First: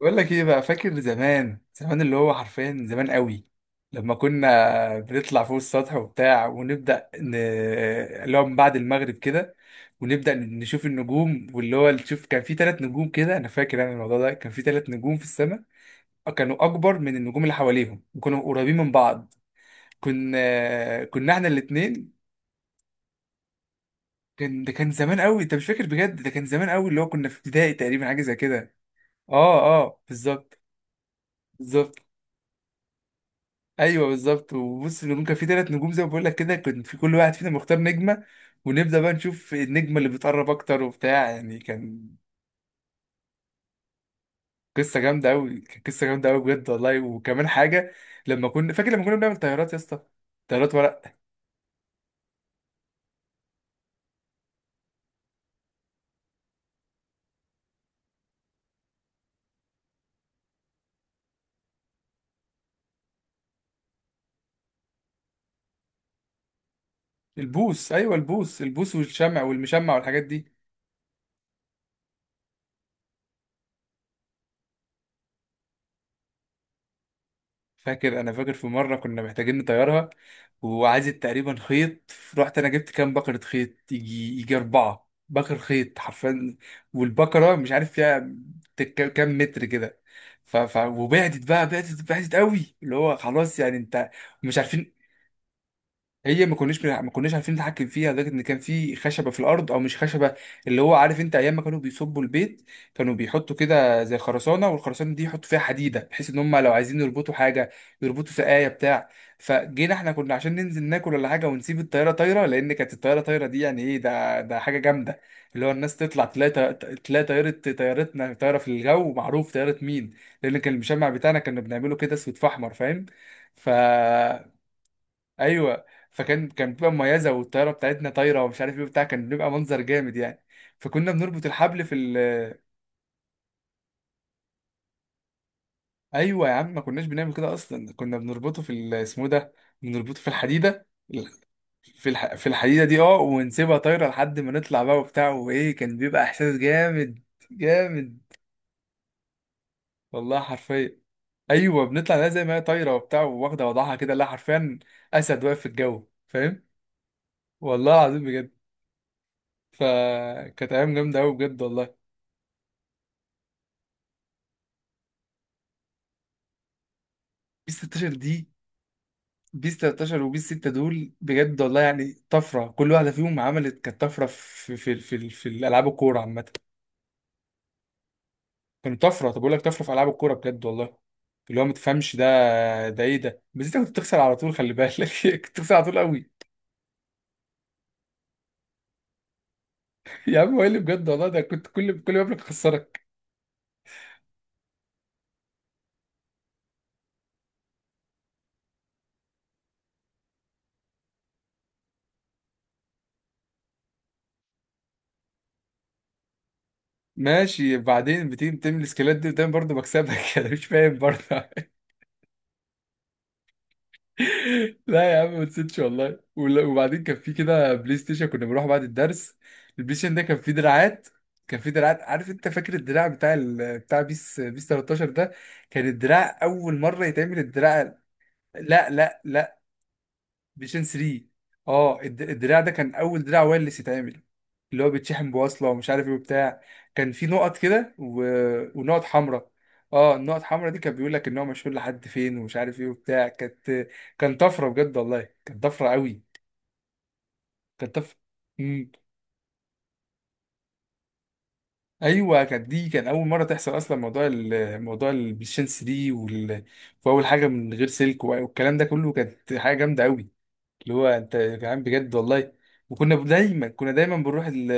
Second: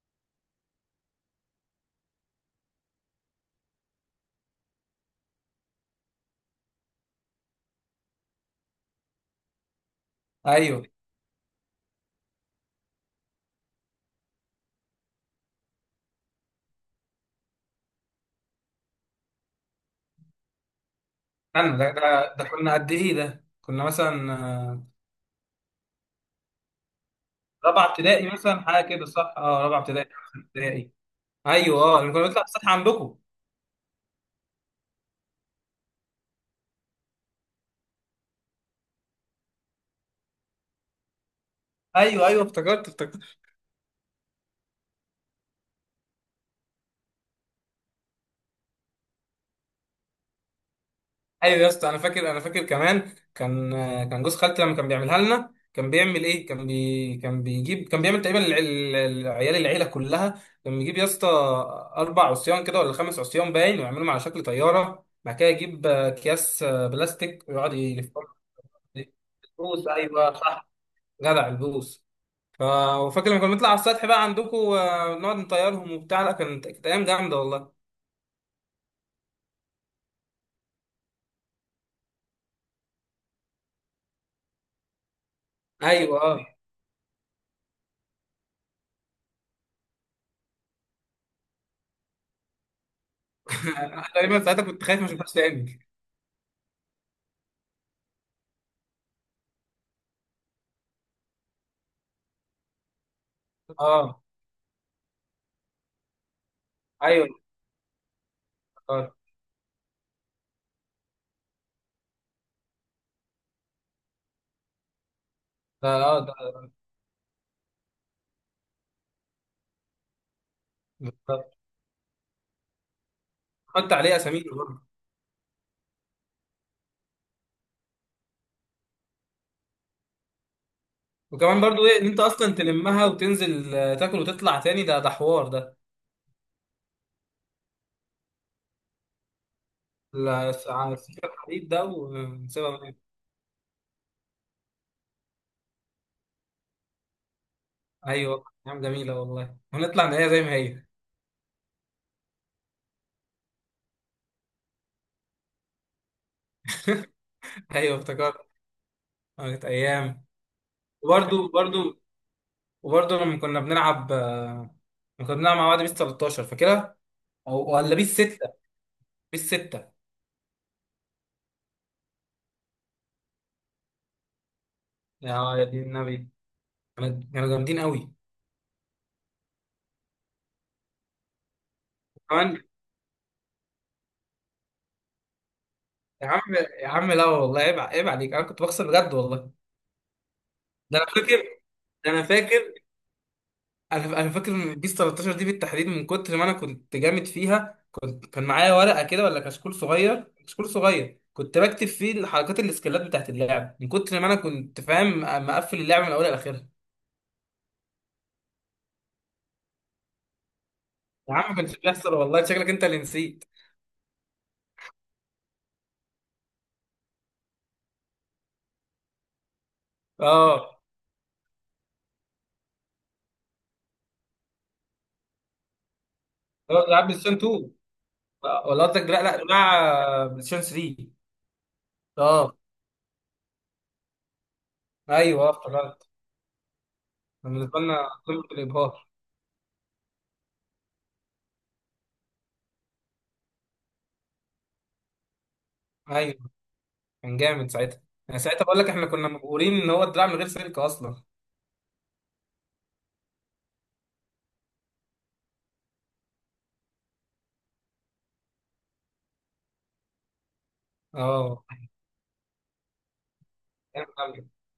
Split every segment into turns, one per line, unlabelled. بقول لك ايه بقى؟ فاكر زمان زمان اللي هو حرفيا زمان قوي؟ لما كنا بنطلع فوق السطح وبتاع ونبدأ اللي هو من بعد المغرب كده، ونبدأ
ايوه.
نشوف النجوم، واللي هو تشوف كان في ثلاث نجوم كده، انا فاكر الموضوع ده كان في ثلاث نجوم في السماء. آه، كانوا اكبر من النجوم اللي حواليهم وكانوا قريبين من بعض. كنا احنا
استنى ده
الاثنين.
ده ده كنا قد ايه؟ ده كنا مثلا
كان ده
آه،
كان زمان قوي. انت مش فاكر؟ بجد ده كان زمان قوي، اللي هو كنا في ابتدائي
رابعه
تقريبا، حاجة
ابتدائي
زي
مثلا،
كده.
حاجه كده، صح.
اه،
اه، رابعه
اه،
ابتدائي، خمسة
بالظبط.
ابتدائي. ايوه،
بالظبط،
لما كنا بنطلع السطح عندكم.
ايوه، بالظبط. وبص، ممكن في ثلاث نجوم زي ما بقول لك كده، كان في كل واحد فينا مختار نجمه. ونبدا بقى نشوف النجمه اللي بتقرب اكتر وبتاع، يعني كان
ايوه ايوه، افتكرت.
قصه جامده قوي بجد والله. وكمان حاجه، لما كنا بنعمل طيارات يا اسطى، طيارات ورق.
ايوه يا اسطى، انا فاكر كمان، كان كان جوز خالتي لما كان بيعملها لنا كان بيعمل ايه، كان بيجيب، كان بيعمل تقريبا عيال العيله كلها، كان بيجيب يا اسطى 4 عصيان كده ولا 5 عصيان باين، ويعملهم على شكل طياره. بعد كده يجيب اكياس بلاستيك ويقعد
البوص، ايوه،
يلفهم
البوص والشمع
بالفلوس.
والمشمع والحاجات
ايوه،
دي.
صح. جدع البوس. ف- وفاكر لما كنا بنطلع على السطح بقى عندكم، نقعد نطيرهم وبتاع؟ لا، كانت ايام جامده والله.
فاكر في مره كنا محتاجين نطيرها، وعايزة تقريبا خيط. رحت انا جبت كام بكره خيط، يجي اربعه بكر خيط
ايوه اه.
حرفيا. والبكره مش عارف فيها كام متر كده. وبعدت بقى، بعدت قوي، اللي هو خلاص يعني
أنا
انت
تقريبا
مش
ساعتها كنت خايف
عارفين.
ما اشوفهاش تاني.
هي ما كناش عارفين نتحكم فيها، لدرجه ان كان في خشبه في الارض او مش خشبه، اللي هو عارف انت ايام ما كانوا بيصبوا البيت، كانوا بيحطوا كده زي
اه
خرسانه، والخرسانه دي يحطوا فيها حديده، بحيث ان هم لو عايزين
ايوه
يربطوا حاجه يربطوا سقايه بتاع.
افتكرت.
فجينا احنا كنا عشان ننزل ناكل ولا حاجه، ونسيب الطياره طايره، لان كانت الطياره طايره دي يعني ايه، ده حاجه جامده. اللي هو
ده
الناس
اه
تطلع تلاقي تلاقي طياره طيارتنا طايره في الجو، معروف طياره مين. لان كان المشمع بتاعنا
ده-
كنا بنعمله كده، اسود في احمر، فاهم؟ ف...
حط عليه اسامينا برضه.
ايوه. فكان بتبقى مميزه، والطياره بتاعتنا طايره ومش عارف ايه وبتاع، كان بيبقى منظر جامد يعني. فكنا بنربط
وكمان
الحبل
برضه
في
ايه، ان انت اصلا تلمها وتنزل تاكل وتطلع تاني، ده حوار ده.
ايوه يا عم، ما كناش بنعمل كده اصلا، كنا بنربطه في اسمه ده، بنربطه في
لا،
الحديده.
على السكه الحديد ده
في
ونسيبها
الحديده
بقى.
دي، اه، ونسيبها طايره لحد ما نطلع بقى وبتاع، وايه كان بيبقى احساس جامد، جامد،
ايوه، ايام جميله والله، ونطلع نلاقيها
والله
زي ما هي.
حرفيا. ايوه بنطلع لها زي ما هي طايره وبتاع، واخده وضعها كده. لا حرفيا، اسد واقف في الجو، فاهم؟
ايوه
والله العظيم
افتكرت.
بجد.
كانت ايام.
فكانت ايام جامده قوي
وبرضه
بجد والله.
برضه وبرضه لما كنا بنلعب، لما كنا بنلعب مع بعض بيس 13، فاكرها؟ أو
بيس
ولا
16
بيس
دي؟
6؟ بيس
بيس
6.
13 وبيس 6 دول، بجد والله يعني طفره، كل واحده فيهم عملت، كانت طفره في
يا دين
الالعاب الكوره
النبي،
عامه.
كانوا جامدين قوي
كانت طفره، طب بقول لك طفره في العاب الكوره بجد والله، اللي هو ما تفهمش ده،
كمان.
ده ايه ده؟ بس انت كنت بتخسر على طول، خلي بالك. كنت بتخسر على طول
يا
قوي.
عم، يا عم، لا والله، عيب عليك، أنا كنت بخسر بجد والله.
يا عم، هو إيه اللي
ده أنا
بجد والله ده؟
فاكر
كنت
ده
كل
أنا
مبلغ
فاكر
خسرك.
أنا فاكر من بيس 13 دي بالتحديد، من كتر ما أنا كنت جامد فيها، كنت كان معايا ورقة كده ولا كشكول صغير كنت بكتب فيه الحركات، الاسكيلات بتاعت اللعب، من كتر ما أنا كنت فاهم مقفل اللعب من أولها لآخرها.
ماشي، بعدين بتيجي بتعمل السكيلات دي قدام برضه، بكسبك. انا مش فاهم برضه.
يا عم ما كانش بيحصل والله، شكلك انت اللي نسيت.
لا يا عم، ما نسيتش والله وبعدين كان في كده بلاي ستيشن، كنا بنروح بعد الدرس. البلاي ستيشن ده كان فيه
اه،
دراعات، عارف انت، فاكر الدراع بتاع بيس، بيس 13 ده؟ كان الدراع
اه،
اول مره
لعب بلاي ستيشن
يتعمل
2،
الدراع.
ولا
لا،
قصدك،
لا،
لا لا
لا،
لا بلاي ستيشن
فيجن
3.
3. اه،
اه،
الدراع ده كان اول دراع وايرلس يتعمل، اللي هو بيتشحن
ايوه اه
بوصله ومش عارف
افتكرت.
ايه وبتاع. كان في
كان
نقط
بالنسبه
كده
لنا قمه
ونقط
الابهار.
حمراء. اه، النقط الحمراء دي كان بيقول لك ان هو مشهور لحد فين، ومش عارف ايه وبتاع كان طفره بجد والله، كانت طفره قوي،
ايوه، كان جامد
كانت
ساعتها.
طفره.
انا ساعتها بقول لك
امم،
احنا كنا مبهورين ان هو الدراع من غير سلك اصلا.
ايوه، كانت دي كان اول مره تحصل اصلا، موضوع موضوع البلايستيشن 3 واول حاجه من غير سلك، والكلام ده كله كانت حاجه جامده قوي، اللي هو انت يا
اه،
جدعان بجد والله. وكنا دايما كنا
كان
دايما بنروح
جامد.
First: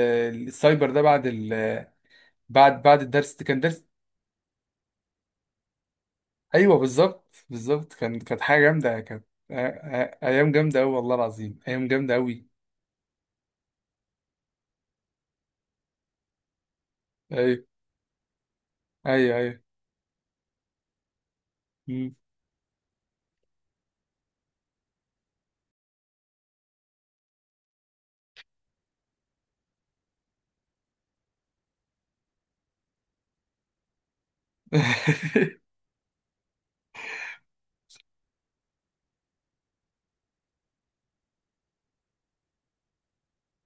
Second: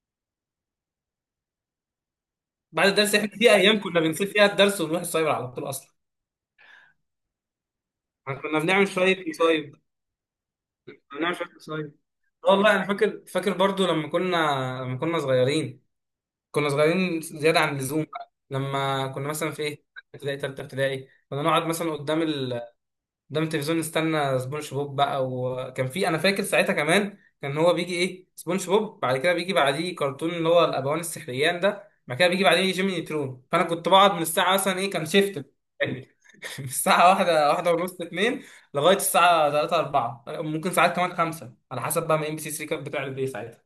السايبر ده بعد
بعد
بعد
الدرس، احنا
الدرس، ده
في
كان
ايام
درس.
كنا بنسيب فيها الدرس ونروح السايبر على طول اصلا.
ايوه بالظبط، بالظبط، كانت
احنا كنا
حاجه
بنعمل
جامده، كانت
شويه مصايب،
ايام جامده قوي، والله
كنا بنعمل شويه
العظيم ايام
مصايب.
جامده قوي.
آه والله انا فاكر، فاكر برضو لما كنا، لما كنا صغيرين، كنا صغيرين زياده
ايوه،
عن اللزوم بقى، لما كنا
ايوه،
مثلا
ايوه.
في ايه ابتدائي، تالتة ابتدائي، كنا نقعد مثلا
مم.
قدام قدام التلفزيون نستنى سبونج بوب بقى. وكان في، انا فاكر ساعتها كمان، كان هو بيجي ايه سبونج بوب، بعد كده بيجي بعديه كرتون اللي هو الابوان السحريان ده، بعد كده بيجي بعديه جيمي نيترون. فانا كنت بقعد من الساعه مثلا ايه، كان شيفت. من الساعه واحدة، واحدة ونص، اتنين، لغايه الساعه 3، 4، ممكن ساعات كمان 5، على حسب بقى ما ام بي سي 3 كانت بتعرض ايه ساعتها.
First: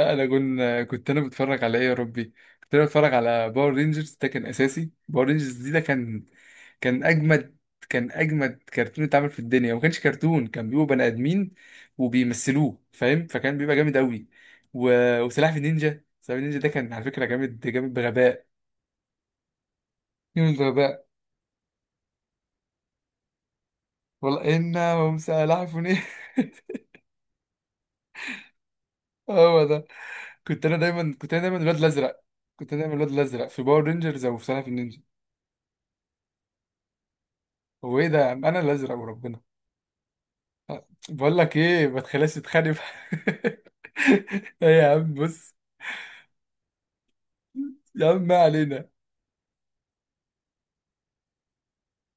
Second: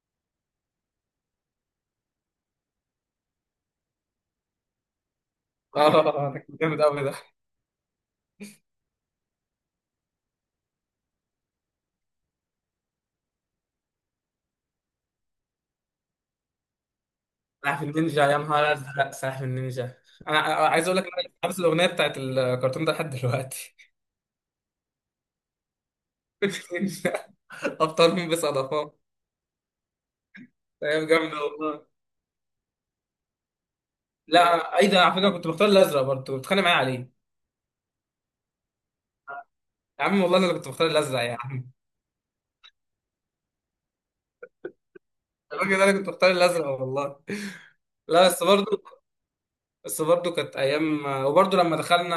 اه، انا كنت انا بتفرج على ايه يا ربي؟ كنت انا بتفرج على باور رينجرز، ده كان اساسي، باور رينجرز دي ده
اه
كان
ده كان جامد
كان
قوي ده.
اجمد كان اجمد كرتون اتعمل في الدنيا، وما كانش كرتون، كان بيبقوا بني ادمين وبيمثلوه، فاهم؟ فكان بيبقى جامد قوي و... وسلاحف النينجا، سلاحف النينجا ده كان على فكره جامد،
سلاحف
جامد
النينجا، يا
بغباء،
نهار ازرق، سلاحف النينجا. أنا
جامد
عايز اقول لك
بغباء،
إن انا حافظ الاغنيه بتاعت الكرتون ده لحد دلوقتي.
والله انهم سلاحفني.
ابطال مين بصدفه.
هو ده.
ايام
كنت
جامده
انا دايما الواد
والله.
الازرق، كنت انا دايما الواد الازرق في باور رينجرز او
لا،
في سلاحف
اي ده،
النينجا.
على فكره كنت بختار الازرق برضه، كنت بتخانق معايا عليه.
هو ايه ده يا عم؟ انا الازرق وربنا.
يا عم والله انا اللي كنت بختار الازرق يا
بقول لك
عم.
ايه، ما تخليهاش تتخانق. ايه يا عم، بص.
الراجل ده، انا كنت بختار الازرق والله.
يا عم
لا
ما
بس برضه،
علينا.
بس برضو كانت ايام. وبرضو لما دخلنا،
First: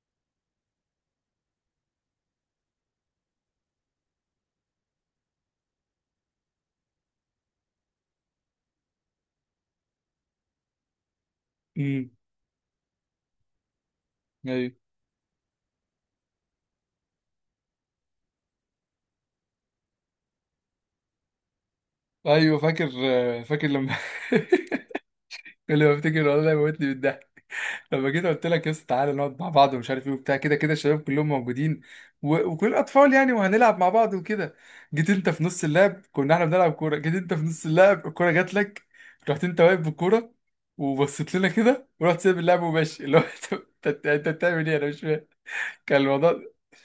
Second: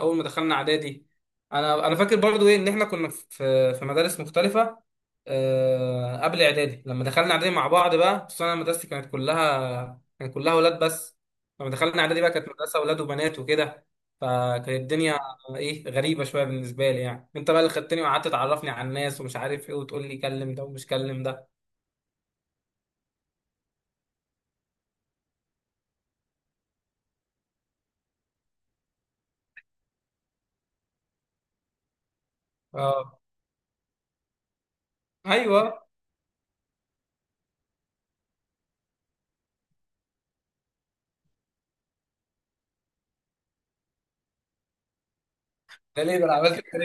اول ما دخلنا اعدادي، انا فاكر برضو ايه، ان احنا كنا في في مدارس مختلفه قبل اعدادي. لما دخلنا اعدادي مع بعض بقى، بس انا مدرستي كانت كلها، كان كلها اولاد بس. لما دخلنا
امم،
اعدادي بقى كانت مدرسه اولاد وبنات وكده. فكانت
ايوه،
الدنيا ايه، غريبه شويه بالنسبه لي. يعني انت بقى اللي خدتني وقعدت تعرفني على الناس ومش عارف ايه، وتقول لي كلم ده ومش كلم ده.
ايوه، فاكر لما كل ما افتكر والله موتني بالضحك. لما جيت قلت لك يا اسطى، تعالى نقعد مع بعض ومش عارف ايه وبتاع، كده كده الشباب كلهم موجودين وكل اطفال
اه،
يعني، وهنلعب مع بعض وكده. جيت انت في
ايوه.
نص اللعب، كنا احنا بنلعب كوره، جيت انت في نص اللعب، الكوره جات لك، رحت انت واقف بالكوره، وبصيت لنا كده ورحت سايب اللعب وماشي، اللي هو انت انت أنت بتعمل ايه؟ انا مش فاهم. كان
ده ليه ده أنا
الموضوع،
عملت كده.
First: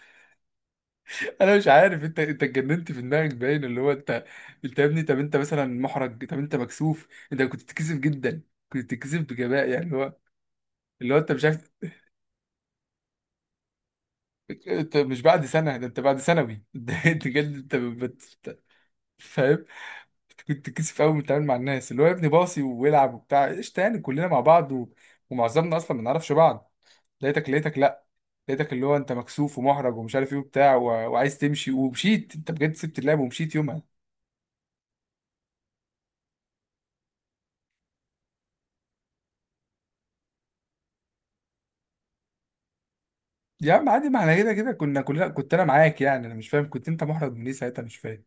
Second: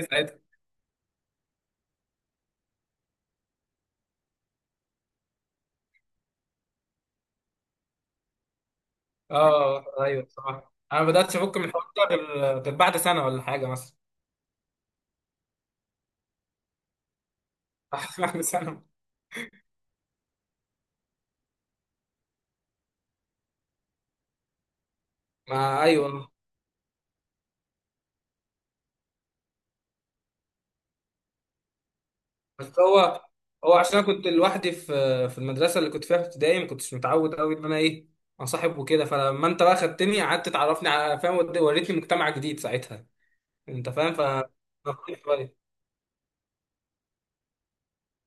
انا مش عارف، انت اتجننت في دماغك باين، اللي هو انت، انت يا ابني، طب انت مثلا محرج، طب انت مكسوف، انت كنت بتتكسف جدا، كنت بتتكسف بغباء يعني،
اه
اللي هو
ايوه صح، انا ما
انت
بداتش
مش
افك من
عارف،
الحوار ده غير، غير بعد سنه ولا حاجه مثلا.
انت مش بعد سنه، ده انت بعد ثانوي. ده انت جد، انت
بعد سنه.
فاهم؟ أنت كنت بتتكسف قوي بتتعامل مع الناس، اللي هو يا ابني باصي ويلعب وبتاع قشطه، يعني كلنا مع بعض ومعظمنا
ما
اصلا ما
ايوه،
نعرفش بعض. لقيتك لا، لقيتك اللي هو انت مكسوف ومحرج ومش عارف ايه وبتاع وعايز تمشي، ومشيت انت بجد،
بس
سبت اللعب
هو،
ومشيت
هو
يومها.
عشان انا كنت لوحدي في في المدرسه اللي كنت فيها في ابتدائي، ما كنتش متعود قوي ان انا ايه، انصاحب وكده. فلما انت بقى خدتني، قعدت تعرفني على فاهم، وريتني مجتمع جديد ساعتها.
يا
انت
عم عادي،
فاهم،
ما
ف...
احنا كده كده كنا كلنا، كنت انا معاك، يعني انا مش فاهم، كنت انت محرج من ايه ساعتها؟ مش فاهم.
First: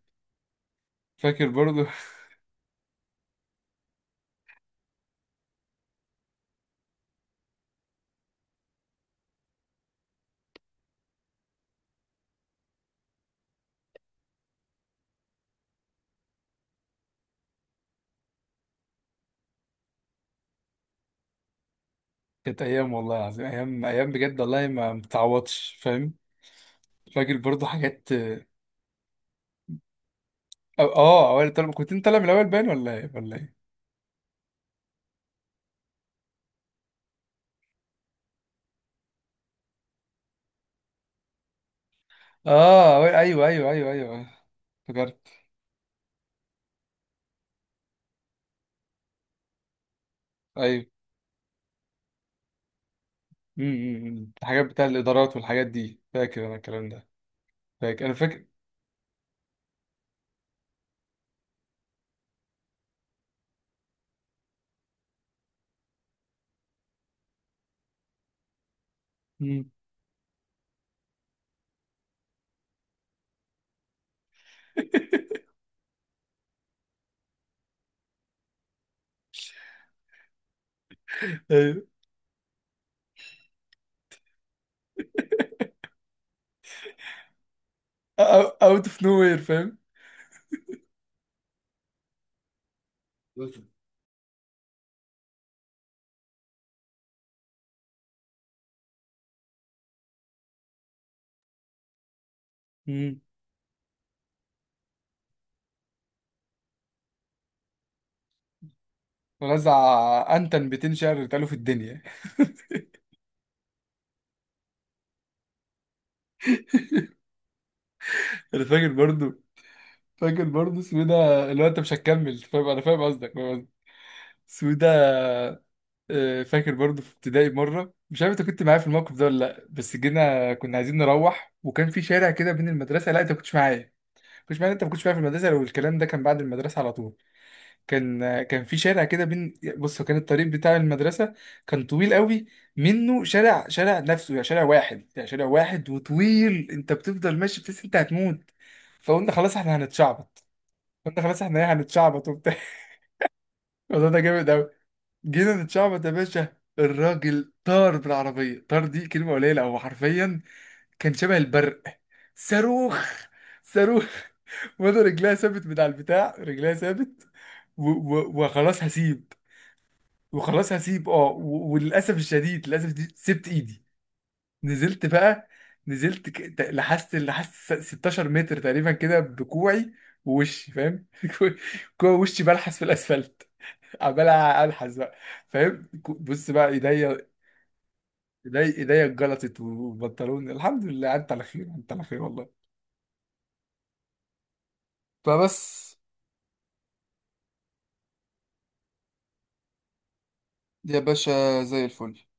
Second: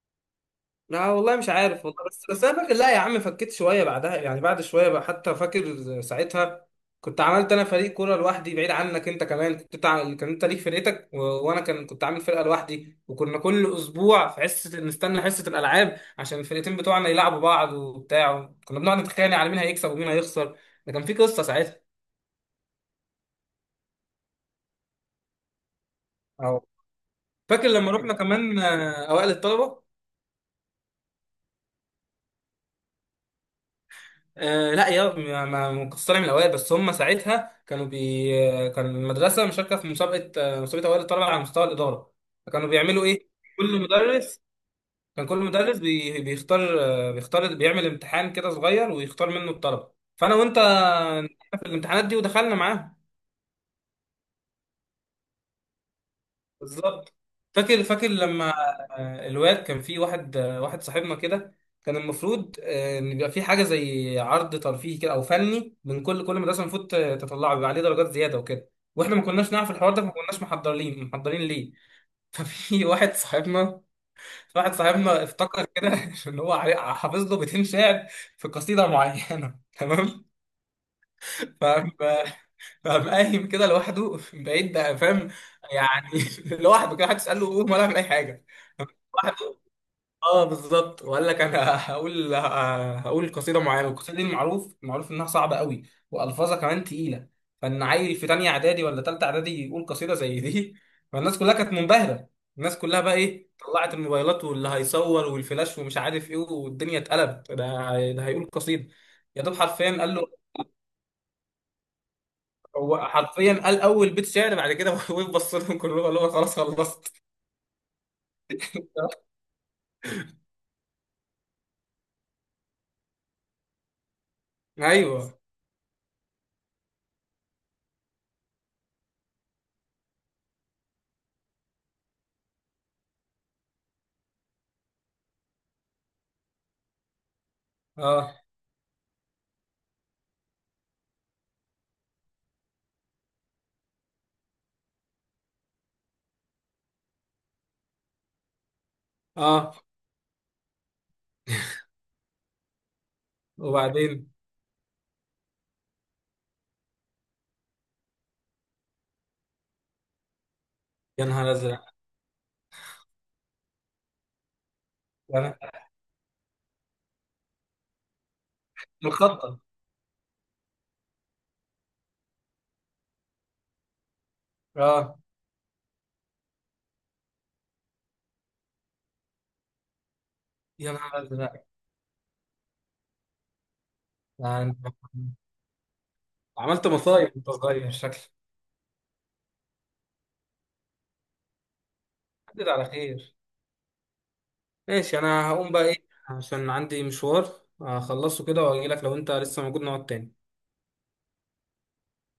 لا والله
فاكر
مش
برضو.
عارف والله، بس انا فاكر، لا يا عم فكيت شويه بعدها، يعني بعد شويه بقى. حتى فاكر ساعتها كنت عملت انا فريق كوره لوحدي بعيد عنك. انت كمان كنت كان انت ليك فرقتك وانا كان كنت عامل فرقه لوحدي. وكنا كل اسبوع في حصه نستنى حصه الالعاب عشان الفرقتين بتوعنا يلعبوا بعض وبتاع. كنا بنقعد نتخانق على مين هيكسب ومين هيخسر. ده كان في قصه ساعتها.
كانت ايام والله العظيم، ايام، ايام بجد والله ما متعوضش، فاهم؟
أو
فاكر برضو
فاكر لما
حاجات،
رحنا
اه.
كمان اوائل الطلبه؟
آه، اوائل الطلبه، كنت انت طالع من الاول باين ولا ايه ولا ايه؟
آه لا، يا مقصره من الاوائل، بس هم ساعتها كانوا بي كان المدرسه مشاركه في مسابقه مسابقه اوائل الطلبه على مستوى الاداره. فكانوا
اه،
بيعملوا ايه،
ايوه، ايوه،
كل
ايوه، ايوه.
مدرس كان
افتكرت،
كل مدرس بيختار بيختار، بيعمل امتحان كده صغير ويختار منه الطلبه. فانا وانت
ايوه،
في الامتحانات دي ودخلنا معاهم.
امم. الحاجات بتاع الادارات والحاجات دي، فاكر انا الكلام ده،
بالظبط. فاكر
فاكر
فاكر
انا فاكر.
لما الواد كان في واحد واحد صاحبنا كده، كان المفروض ان يبقى في حاجه زي عرض ترفيهي كده او فني من كل مدرسه. المفروض تطلعه بيبقى عليه درجات زياده وكده. واحنا ما كناش
امم.
نعرف الحوار ده، فما كناش محضرين، محضرين ليه. ففي واحد صاحبنا، واحد صاحبنا افتكر كده ان هو حافظ له بيتين شعر في قصيده معينه تمام. ف...
ايوه.
فقام قايم كده لوحده من بعيد بقى، فاهم يعني. لوحده كده، حد تساله قوم ولا اعمل اي حاجه؟
اوت اوف نو
واحد،
وير، فاهم؟
اه بالظبط. وقال لك انا هقول، هقول قصيده معينه، والقصيده دي معروف، معروف انها صعبه قوي والفاظها كمان تقيله. فان عيل في تانية اعدادي ولا تالتة اعدادي يقول قصيده زي دي، فالناس كلها كانت منبهره. الناس كلها بقى
امم،
ايه، طلعت الموبايلات واللي هيصور والفلاش ومش عارف ايه، والدنيا اتقلبت، ده هيقول قصيده. يا دوب،
رزع،
حرفيا قال له،
انتن 200 شعر اتقالوا في الدنيا.
هو حرفيا قال اول بيت شعر بعد كده وبص لهم كلهم قال لهم خلاص خلصت.
انا فاكر برضو، فاكر برضو، اسمه إيه ده؟ اللي هو انت مش هتكمل، فاهم؟ انا فاهم قصدك، فاهم قصدك. اسمه إيه
ايوه
ده؟ آه، فاكر برضو في ابتدائي مره، مش عارف انت كنت معايا في الموقف ده ولا لا، بس جينا كنا عايزين نروح وكان في شارع كده بين المدرسه، لا انت ما كنتش معايا، ما كنتش معايا انت ما كنتش معايا في المدرسه لو الكلام ده كان بعد المدرسه على طول.
اه
كان في شارع كده بين، بص، كان الطريق بتاع المدرسة كان طويل قوي، منه شارع، شارع نفسه يعني شارع واحد، يعني شارع واحد وطويل، انت بتفضل ماشي بتحس انت هتموت. فقلنا خلاص
اه،
احنا هنتشعبط، قلنا خلاص احنا ايه هنتشعبط وبتاع. الموضوع ده
وبعدين
جامد قوي. جينا نتشعبط يا باشا، الراجل طار بالعربية، طار دي كلمة قليلة، هو حرفيا كان
يا
شبه
نهار
البرق،
ازرق
صاروخ، صاروخ. وانا رجلها
يعني،
ثابت من على البتاع، رجلها ثابت، وخلاص هسيب،
مخطط.
وللاسف الشديد، للاسف الشديد، سبت ايدي. نزلت
اه،
بقى، نزلت لحست 16 متر تقريبا كده، بكوعي ووشي،
يا
فاهم؟
نهار
كوع،
ازرق.
كوع، وشي بلحس في الاسفلت، عمال
يعني
الحس بقى، فاهم؟ بص بقى،
عملت مصايب وانت صغير شكلك.
ايديا اتجلطت وبنطلوني، الحمد لله انت على خير، انت على خير، والله.
عدت على خير. ماشي، انا
فبس.
هقوم بقى ايه، عشان عندي مشوار اخلصه كده واجي لك لو انت لسه موجود نقعد تاني.
يا باشا زي الفل.